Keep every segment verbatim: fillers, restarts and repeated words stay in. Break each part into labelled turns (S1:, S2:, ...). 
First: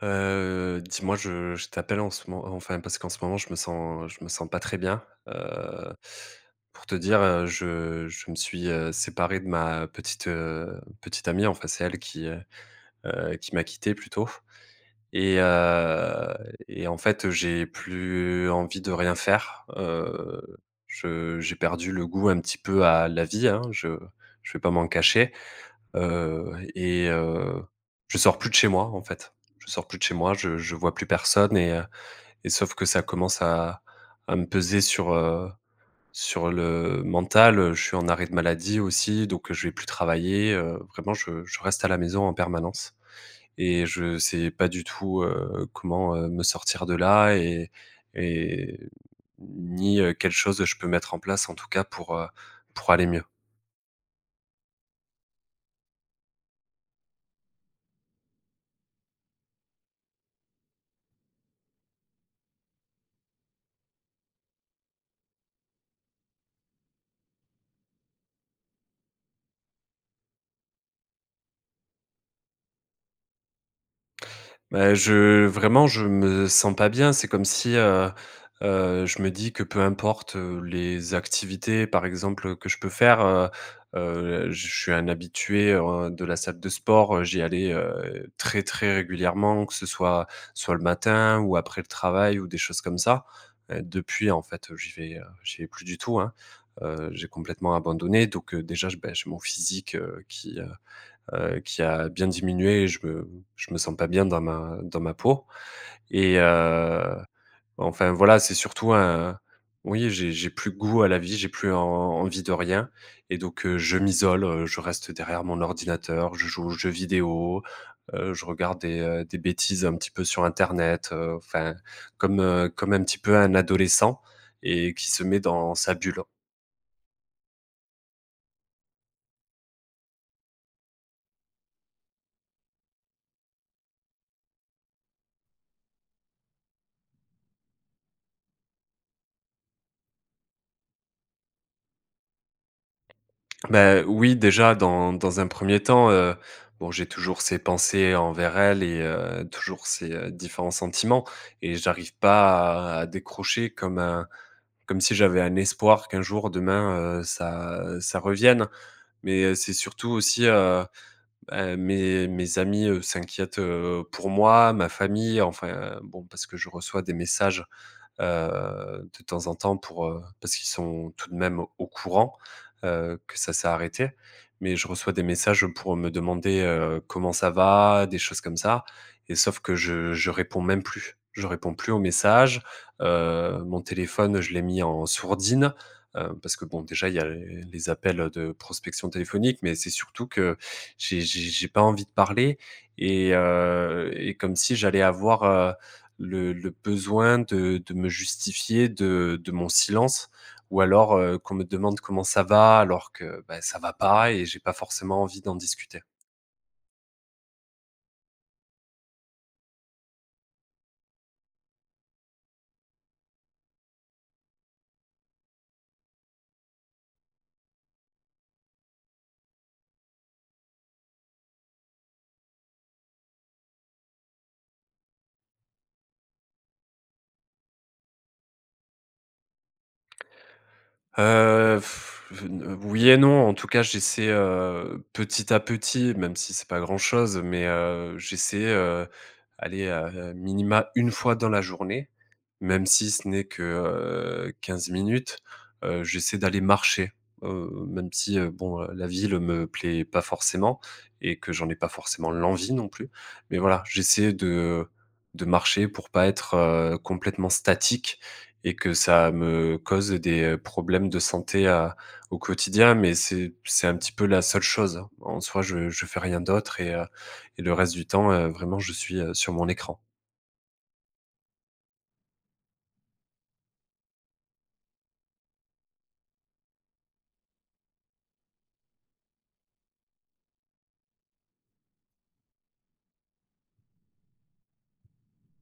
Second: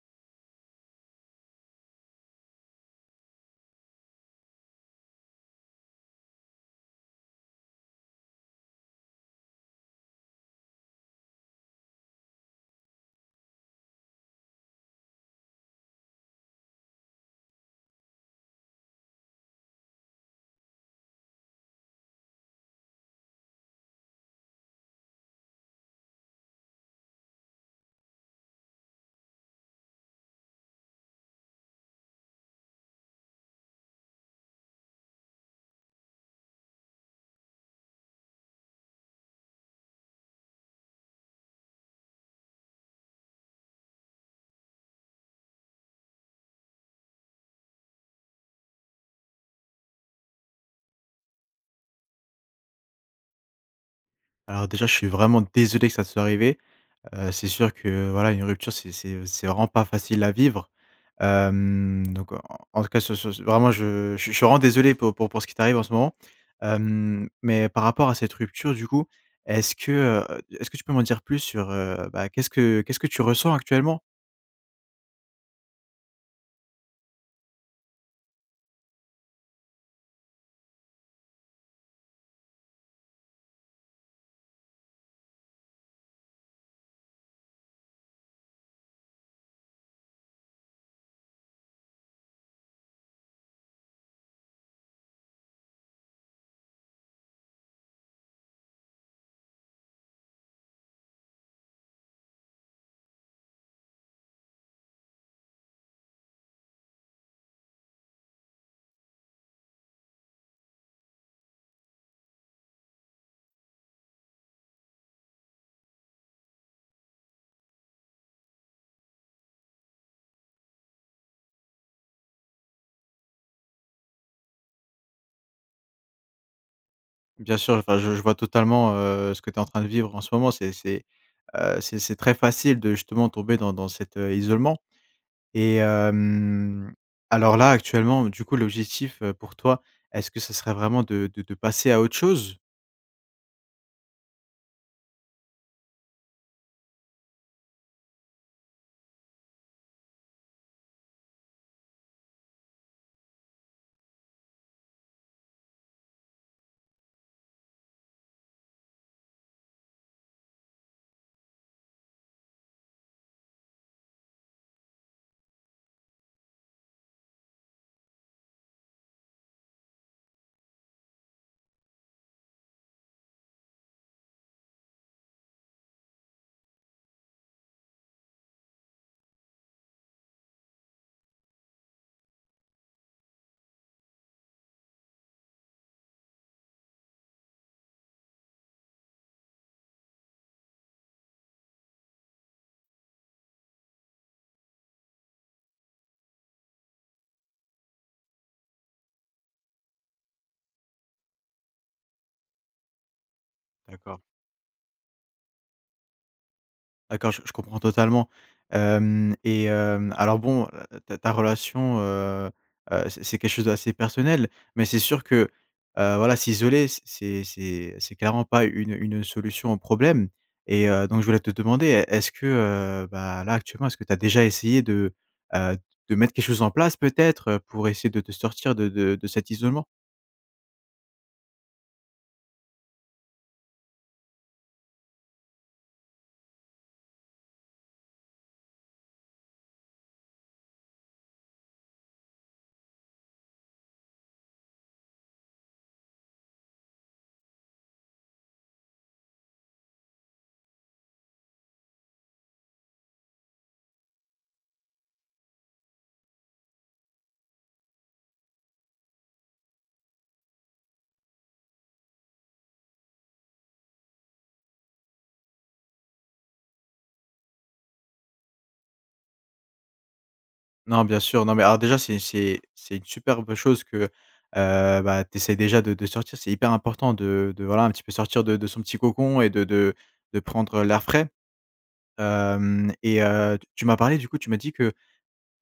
S1: Heu, dis-moi, je je t'appelle en ce mo enfin parce qu'en ce moment, je me sens je ne me sens pas très bien. Heu, pour te dire, heu, je je me suis, heu, séparé de ma petite, petite, heu, amie, enfin c'est elle qui, heu heu, qui m'a quitté plutôt et heu et en fait, j'ai plus envie de rien faire, heu, je j'ai perdu le goût un petit peu à la vie, hein. Je je vais pas m'en cacher, heu et heu, je sors plus de chez moi, en fait, je sors plus de chez moi, je je vois plus personne et heu et sauf que ça commence à à me peser sur, heu, sur le mental, heu. Je suis en arrêt de maladie aussi, donc je vais plus travailler heu. Vraiment, je je reste à la maison en permanence et je sais pas du tout, heu, comment me sortir de là et et ni heu, quelle chose je peux mettre en place, en tout cas pour, heu, pour aller mieux.
S2: Alors déjà, je suis vraiment désolé que ça te soit arrivé. Heu, c'est sûr que, voilà, une rupture, c'est c'est c'est vraiment pas facile à vivre. Hem, donc en en en tout cas sur, ce ce vraiment je je suis vraiment désolé pour pour pour ce qui t'arrive en ce moment, hem, mais par rapport à cette rupture du coup. Est-ce que heu, est-ce que tu peux m'en dire plus sur, bah, qu'est-ce que qu'est-ce que tu ressens actuellement?
S1: Bah je vraiment, je me sens pas bien. C'est comme si heu heu, je me dis que peu importe les activités par exemple que je peux faire, heu heu, je suis un habitué, ouais, de la salle de sport. Heu, j'y allais heu très, très régulièrement, que ce soit, soit le matin ou après le travail ou des choses comme ça. Heu, depuis, en fait, j'y vais heu, j'y vais plus du tout, hein, heu, j'ai complètement abandonné. Donc heu, déjà, je beh, j'ai mon physique, heu, qui, heu heu, qui a bien diminué et je me je me sens pas bien dans ma dans ma peau. Et heu, enfin, voilà, c'est surtout un oui, j'ai j'ai plus goût à la vie, j'ai plus en en envie de rien et donc heu, je m'isole, je reste derrière mon ordinateur, je joue aux jeux vidéo, heu, je regarde des, heu, des bêtises un petit peu sur Internet, heu, enfin, comme, heu, comme un petit peu un adolescent et qui se met dans sa bulle.
S2: Bien sûr, enfin je je vois totalement, heu, ce que tu es en train de vivre en ce moment, c'est c'est, heu, c'est c'est très facile de justement tomber dans dans cet isolement et hem, alors là actuellement du coup l'objectif, heu, pour toi est-ce que ce serait vraiment de de de passer à autre chose?
S1: Bah, oui, déjà dans dans un premier temps, heu, bon j'ai toujours ces pensées envers elle et heu, toujours ces différents sentiments et j'arrive pas à à décrocher comme un comme si j'avais un espoir qu'un jour, demain, heu, ça ça revienne. Mais c'est surtout aussi, heu, ben, mes mes amis, heu, s'inquiètent, heu, pour moi, ma famille. Enfin bon, parce que je reçois des messages, heu, de temps en temps pour heu, parce qu'ils sont tout de même au courant. Heu, que ça s'est arrêté. Mais je reçois des messages pour me demander, heu, comment ça va, des choses comme ça et sauf que je je réponds même plus. Je réponds plus aux messages, heu, mon téléphone, je l'ai mis en sourdine. Heu, parce que, bon, déjà, il y a les appels de prospection téléphonique. Mais c'est surtout que j'ai j'ai j'ai pas envie de parler et heu et comme si j'allais avoir, heu, le le besoin de de me justifier de de mon silence, ou alors, heu, qu'on me demande: «Comment ça va?» alors que, beh, ça va
S2: D'accord.
S1: pas et j'ai pas forcément envie d'en discuter.
S2: D'accord, je je comprends totalement. Hem et hem, alors, bon, ta ta relation, heu heu, c'est c'est quelque chose d'assez personnel, mais c'est sûr que, heu, voilà s'isoler, c'est c'est c'est clairement pas une une solution au problème et heu, donc je voulais te demander est est-ce que bah, là actuellement, est-ce que tu as déjà essayé de, heu, de mettre quelque chose en place peut-être pour essayer de te sortir de de de cet isolement?
S1: Heu, n oui et non. En tout cas, j'essaie, heu, petit à petit, même si c'est pas grand-chose, mais heu, j'essaie, heu, aller, heu, à minima une fois dans la journée, même si ce n'est que, heu, quinze minutes, heu, j'essaie d'aller marcher, heu, même si, heu, bon, la ville me plaît pas forcément et que j'en ai pas forcément l'envie non plus. Mais voilà, j'essaie de de marcher pour pas être complètement statique et que ça me cause des problèmes de santé, heu, au quotidien. Mais c'est c'est un petit peu la seule chose, hein. En soi, je je fais rien d'autre et et le reste du temps, heu, vraiment, je suis, heu, sur mon écran.
S2: Non, bien sûr. Non, mais alors déjà, c'est c'est c'est une superbe chose que, heu heu, bah, t'essaies déjà de de sortir. C'est hyper important de de voilà, un petit peu sortir de de son petit cocon et de de de prendre l'air frais. Hem et heu, tu m'as parlé, du coup. Tu m'as dit que,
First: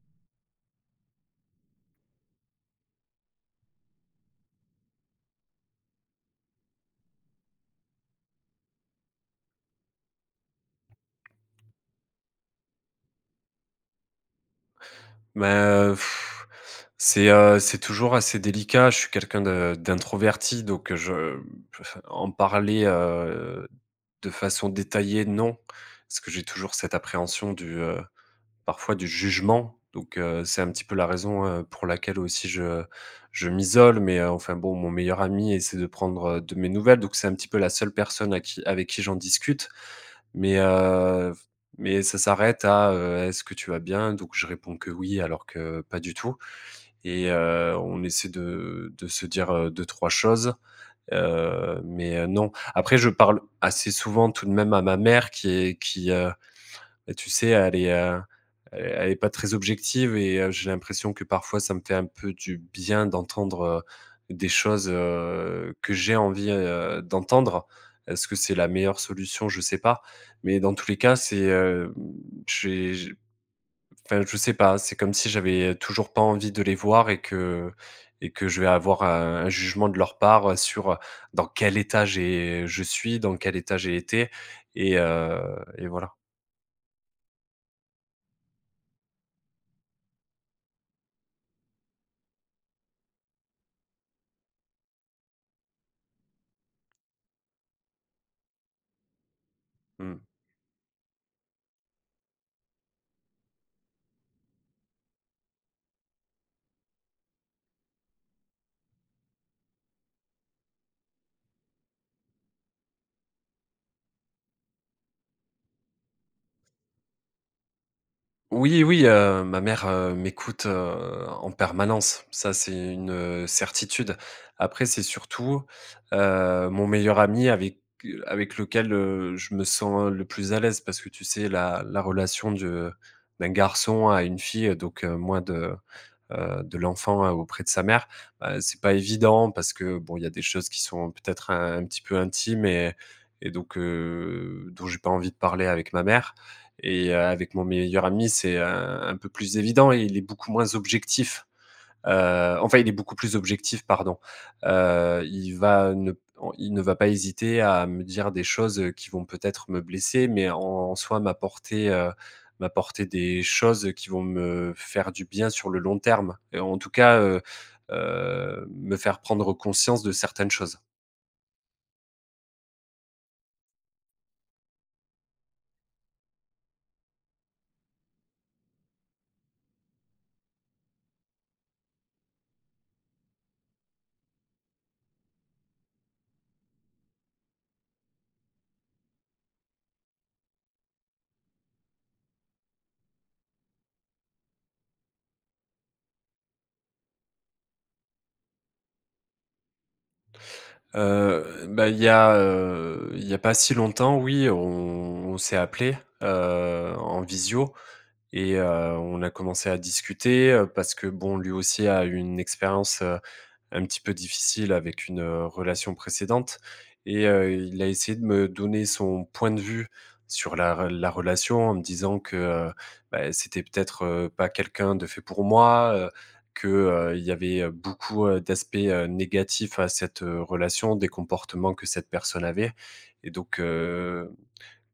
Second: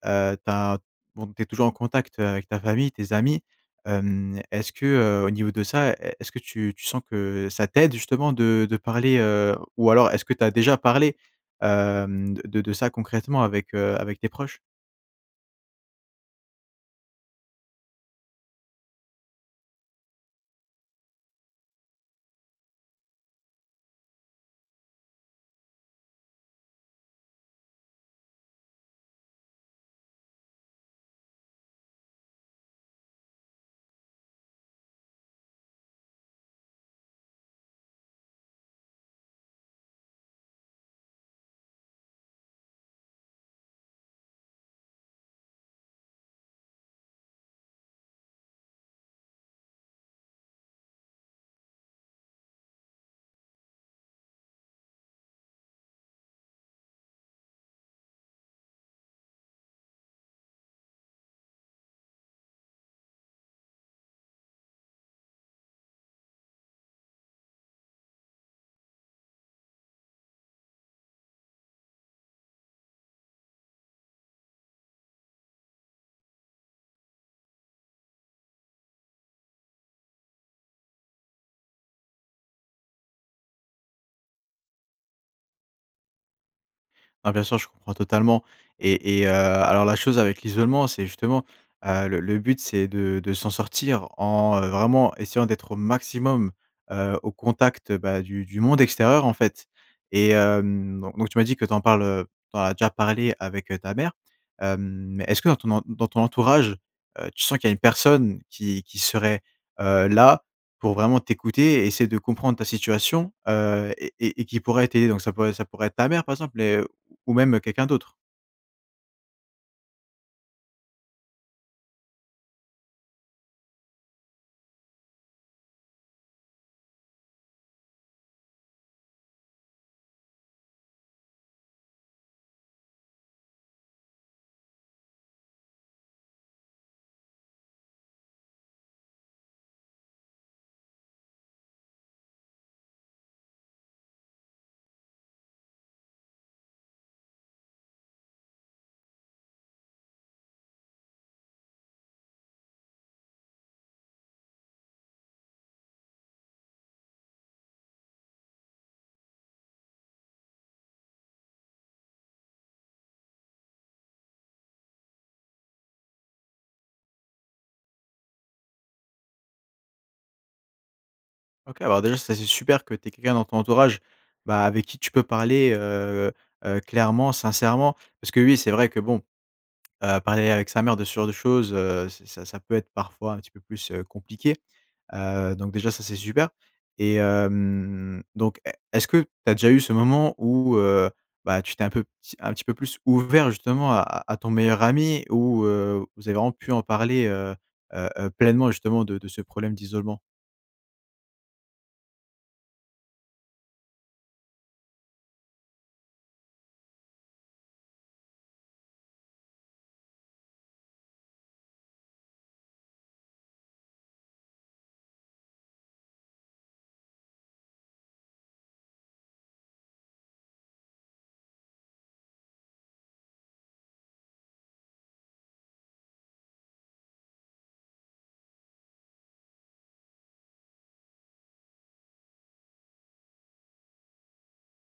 S2: heu, tu as bon, tu es toujours en contact avec ta famille, tes amis. Hem, est-ce que, heu, au niveau de ça, e est-ce que tu tu sens que ça t'aide, justement, de de parler, heu? Ou alors, est-ce que tu as déjà parlé, hem, de de ça concrètement avec, heu, avec tes proches?
S1: Mais, heu, pff c'est, heu, c'est toujours assez délicat. Je suis quelqu'un de d'introverti, donc heu, je f en parler, heu, de façon détaillée, non. Parce que j'ai toujours cette appréhension du, heu, parfois, du jugement. Donc, heu, c'est un petit peu la raison, heu, pour laquelle aussi je je m'isole. Mais enfin bon, mon meilleur ami essaie de prendre de mes nouvelles. Donc, c'est un petit peu la seule personne à qui avec qui j'en discute. Mais, heu, mais ça s'arrête à, heu: «Est-ce que tu vas bien?» Donc, je réponds que oui, alors que pas du tout. Et heu, on essaie de de se dire, heu, deux-trois choses, heu, mais non. Après, je parle, assez souvent, tout de même, à ma mère qui est qui, heu, tu sais, elle est elle est pas très objective. Et heu, j'ai l'impression que, parfois, ça me fait un peu du bien d'entendre, heu, des choses, heu, que j'ai envie, heu, d'entendre. Est-ce que c'est la meilleure solution? Je sais pas. Mais dans tous les cas, c'est, heu j'ai enfin, je sais pas. C'est comme si j'avais toujours pas envie de les voir et que et que je vais avoir un jugement de leur part sur dans quel état j'ai je suis, dans quel état j'ai été et heu et voilà.
S2: Bah, bien sûr, je comprends totalement. Et et heu, alors, la chose avec l'isolement, c'est justement, heu, le le but, c'est de de s'en sortir en, heu, vraiment essayant d'être au maximum, heu, au contact, bah, du du monde extérieur, en fait.
S1: Mmh.
S2: Et hem, donc, tu m'as dit que tu en parles, heu, tu en as déjà parlé avec ta mère. Hem, mais est-ce que, dans en dans ton entourage, heu, tu sens qu'il y a une personne qui qui serait, heu, là, pour vraiment t'écouter et essayer de comprendre ta situation, heu et et et qui pourrait t'aider? Donc ça pourrait ça pourrait être ta mère, par exemple, mais, heu, ou même quelqu'un d'autre.
S1: Oui, oui. Heu, ma mère, heu, m'écoute, heu, en permanence. Ça, c'est une, heu, certitude. Après, c'est surtout, heu, mon meilleur ami avec avec lequel, heu, je me sens le plus à l'aise parce que, tu sais, la la relation de d'un garçon à une fille, donc, moins de, heu, de l'enfant auprès de sa mère. Ben, c'est pas évident parce que, bon, il y a des choses qui sont peut-être un petit peu intimes et et donc, heu, dont j'ai pas envie de parler avec ma mère. Et heu, avec mon meilleur ami, c'est un un peu plus évident et il est beaucoup moins objectif, heu, enfin, il est beaucoup plus objectif, pardon. Heu, il va ne il ne va pas hésiter à me dire des choses qui vont peut-être me blesser mais, en en soi m'apporter, heu, m'apporter des choses qui vont me faire du bien sur le long terme et en tout cas, heu heu, me faire prendre conscience de certaines choses.
S2: OK. Alors déjà, ça, c'est super que tu aies quelqu'un dans ton entourage, bah, avec qui tu peux parler, heu heu, clairement, sincèrement. Parce que oui, c'est vrai que, bon, heu, parler avec sa mère de ce genre de choses, heu, ça ça peut être parfois un petit peu plus, heu, compliqué. Heu, donc déjà, ça, c'est super. Et hem, donc, e est-ce que tu as déjà eu ce moment où, heu bah, tu t'es un peu, un pe un petit peu plus ouvert, justement, à à ton meilleur ami ou, heu, vous avez vraiment pu en parler, heu heu heu, pleinement, justement, de de ce problème d'isolement?
S1: Heu bah, il y a, heu, il y a pas si longtemps, oui, on s'est appelés, heu, en visio et heu, on a commencé à discuter parce que, bon, lui aussi a eu une expérience, heu, un petit peu difficile avec une relation précédente. Et heu, il a essayé de me donner son point de vue sur la re la relation en me disant que, heu bah, c'était peut-être, heu, pas quelqu'un de fait pour moi. Heu, que, heu, il y avait beaucoup, heu, d'aspects, heu, négatifs à cette, heu, relation, des comportements que cette personne avait. Et donc, heu,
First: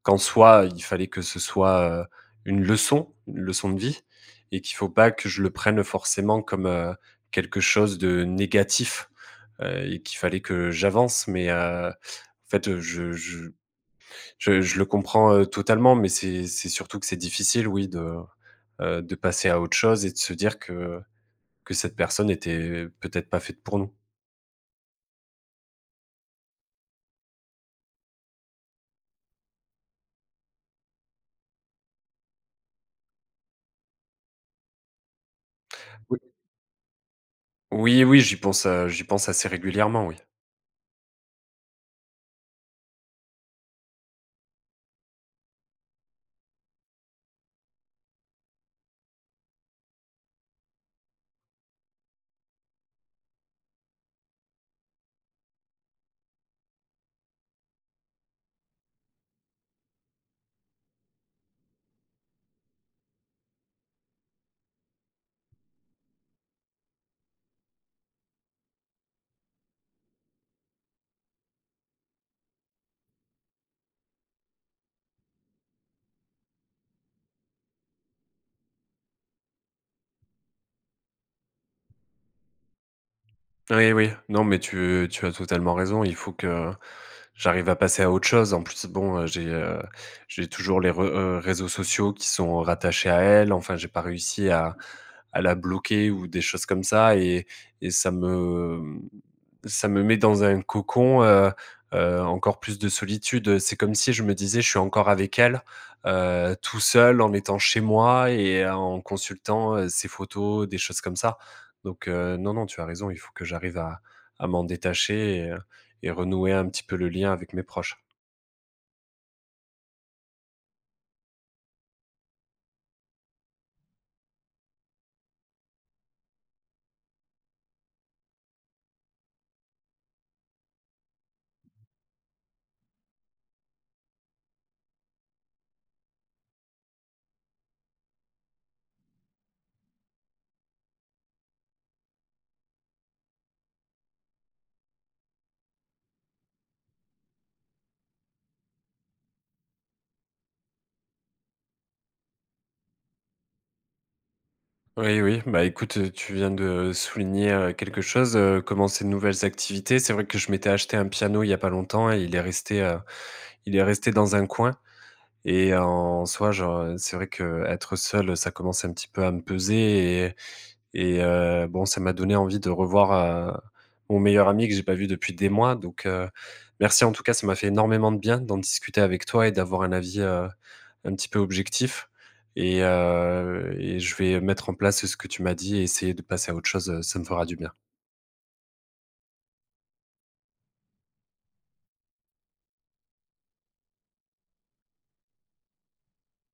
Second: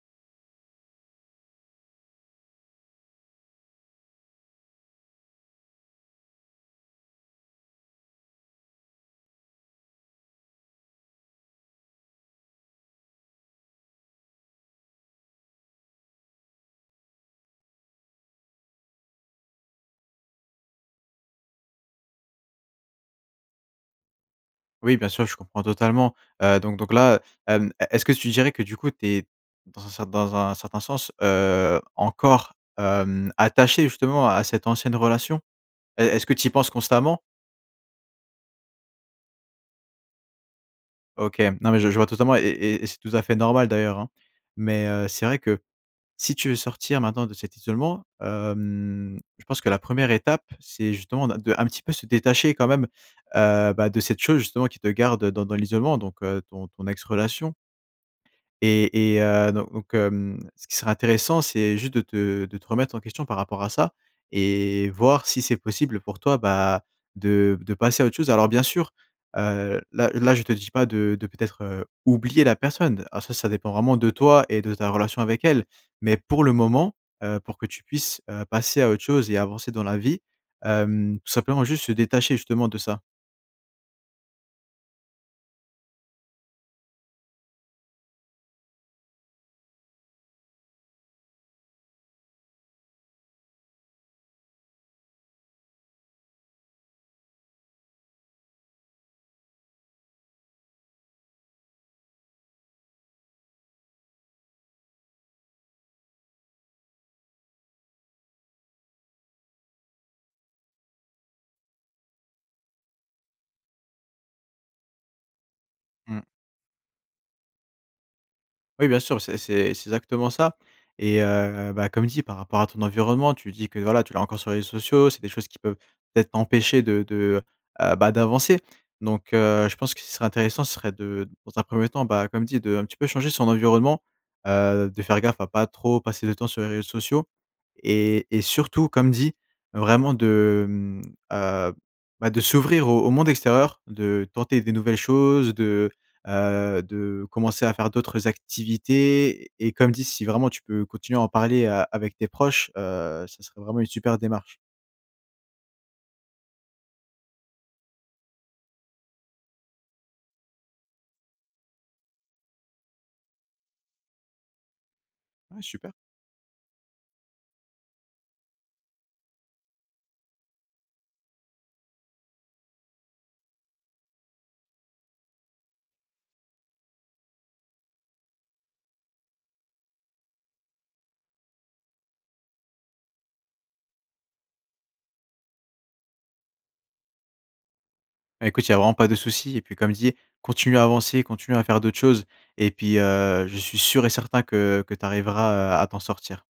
S1: qu'en soi, il fallait que ce soit, heu, une leçon, une leçon de vie et qu'il faut pas que je le prenne forcément comme, heu, quelque chose de négatif. Heu, qu'il fallait que j'avance. Mais, heu, en fait, je je je je le comprends totalement, mais c'est c'est surtout que c'est difficile, oui, de, heu, de passer à autre chose et de se dire que, heu, que cette personne était peut-être pas faite pour nous.
S2: Oui, bien sûr, je comprends totalement. Heu, donc donc là, hem, est-ce que tu dirais que, du coup, tu es, dans un ce dans un certain sens, heu, encore, hem, attaché justement à cette ancienne relation? Et
S1: Oui
S2: est-ce que tu y penses constamment?
S1: Oui, oui, j'y pense, heu, j'y pense assez régulièrement, oui.
S2: OK. Non, mais je je vois totalement et et et c'est tout à fait normal, d'ailleurs, hein. Mais heu, c'est vrai que si tu veux sortir maintenant de cet isolement, hem, je pense que la première étape, c'est justement de de, un petit peu, se détacher quand même, heu bah, de cette chose, justement, qui te garde dans dans l'isolement, donc ton ton ex-relation. Et et heu, do donc, mmh, ce qui serait intéressant, c'est juste de te de te remettre en question par rapport à ça et voir si c'est possible pour toi, bah, de de passer à autre chose. Alors, bien sûr, heu, là là je te dis pas de de peut-être oublier la personne. Ah, ça ça dépend vraiment de toi et de ta relation avec elle. Mais, pour le moment, heu, pour que tu puisses passer à autre chose et avancer dans la vie, hem, simplement, juste se détacher, justement, de ça.
S1: Oui, oui. Non, mais tu tu as totalement raison. Il faut que j'arrive à passer à autre chose. En plus, bon, j'ai, heu, j'ai toujours les re heu, réseaux sociaux qui sont rattachés à elle. Enfin, j'ai pas réussi à à la bloquer ou des choses comme ça et et ça me ça me met dans un cocon, heu heu, encore plus de solitude. C'est comme si je me disais: «Je suis encore avec elle, heu, tout seul, en étant chez moi et en consultant ses photos, des choses comme ça». Donc, heu, non non, tu as raison. Il faut que j'arrive à à m'en détacher et heu et
S2: Mmh.
S1: renouer un petit peu le lien avec mes proches.
S2: Oui, bien sûr. C'est c'est c'est exactement ça et heu, bah, comme dit par rapport à ton environnement, tu dis que, voilà, tu l'as encore sur les réseaux sociaux. C'est des choses qui peuvent peut-être empêcher de de, heu, bah, d'avancer. Donc, heu, je pense que ce qui serait intéressant, ce serait de, heu, de dans un premier temps, bah, comme dit, de un petit peu changer son environnement, heu, de faire gaffe à pas trop passer de temps sur les réseaux sociaux et et surtout comme dit, vraiment de, mmh, heu, bah, de s'ouvrir au au monde extérieur, de tenter des nouvelles choses, de, heu, de commencer à faire d'autres activités et comme dit, si vraiment, tu peux continuer à en parler, heu, avec tes proches, heu, ça serait vraiment une super démarche.
S1: Oui, oui, bah, écoute, tu viens de, heu, souligner, heu, quelque chose, heu, commencer de nouvelles activités. C'est vrai que je m'étais acheté un piano, il y a pas longtemps et il est resté, heu, il est resté dans un coin
S2: Ouais,
S1: et
S2: super.
S1: en soi, genre, heu, c'est vrai que, heu, être seul, ça commence un petit peu à me peser et et et heu, bon, ça m'a donné envie de revoir, heu, mon meilleur ami que j'ai pas vu depuis des mois donc, heu. Merci, en tout cas, ça m'a fait énormément de bien d'en discuter avec toi et d'avoir un avis, heu, un petit peu objectif et heu et je vais mettre en place ce que tu m'as dit et essayer de passer à autre chose, heu, ça me fera du bien.
S2: Bah, écoute, il y a vraiment pas de souci et puis, comme dis, continue à avancer, continue à faire d'autres choses et puis, heu, je suis sûr et certain que, heu, que tu arriveras, heu, à t'en sortir.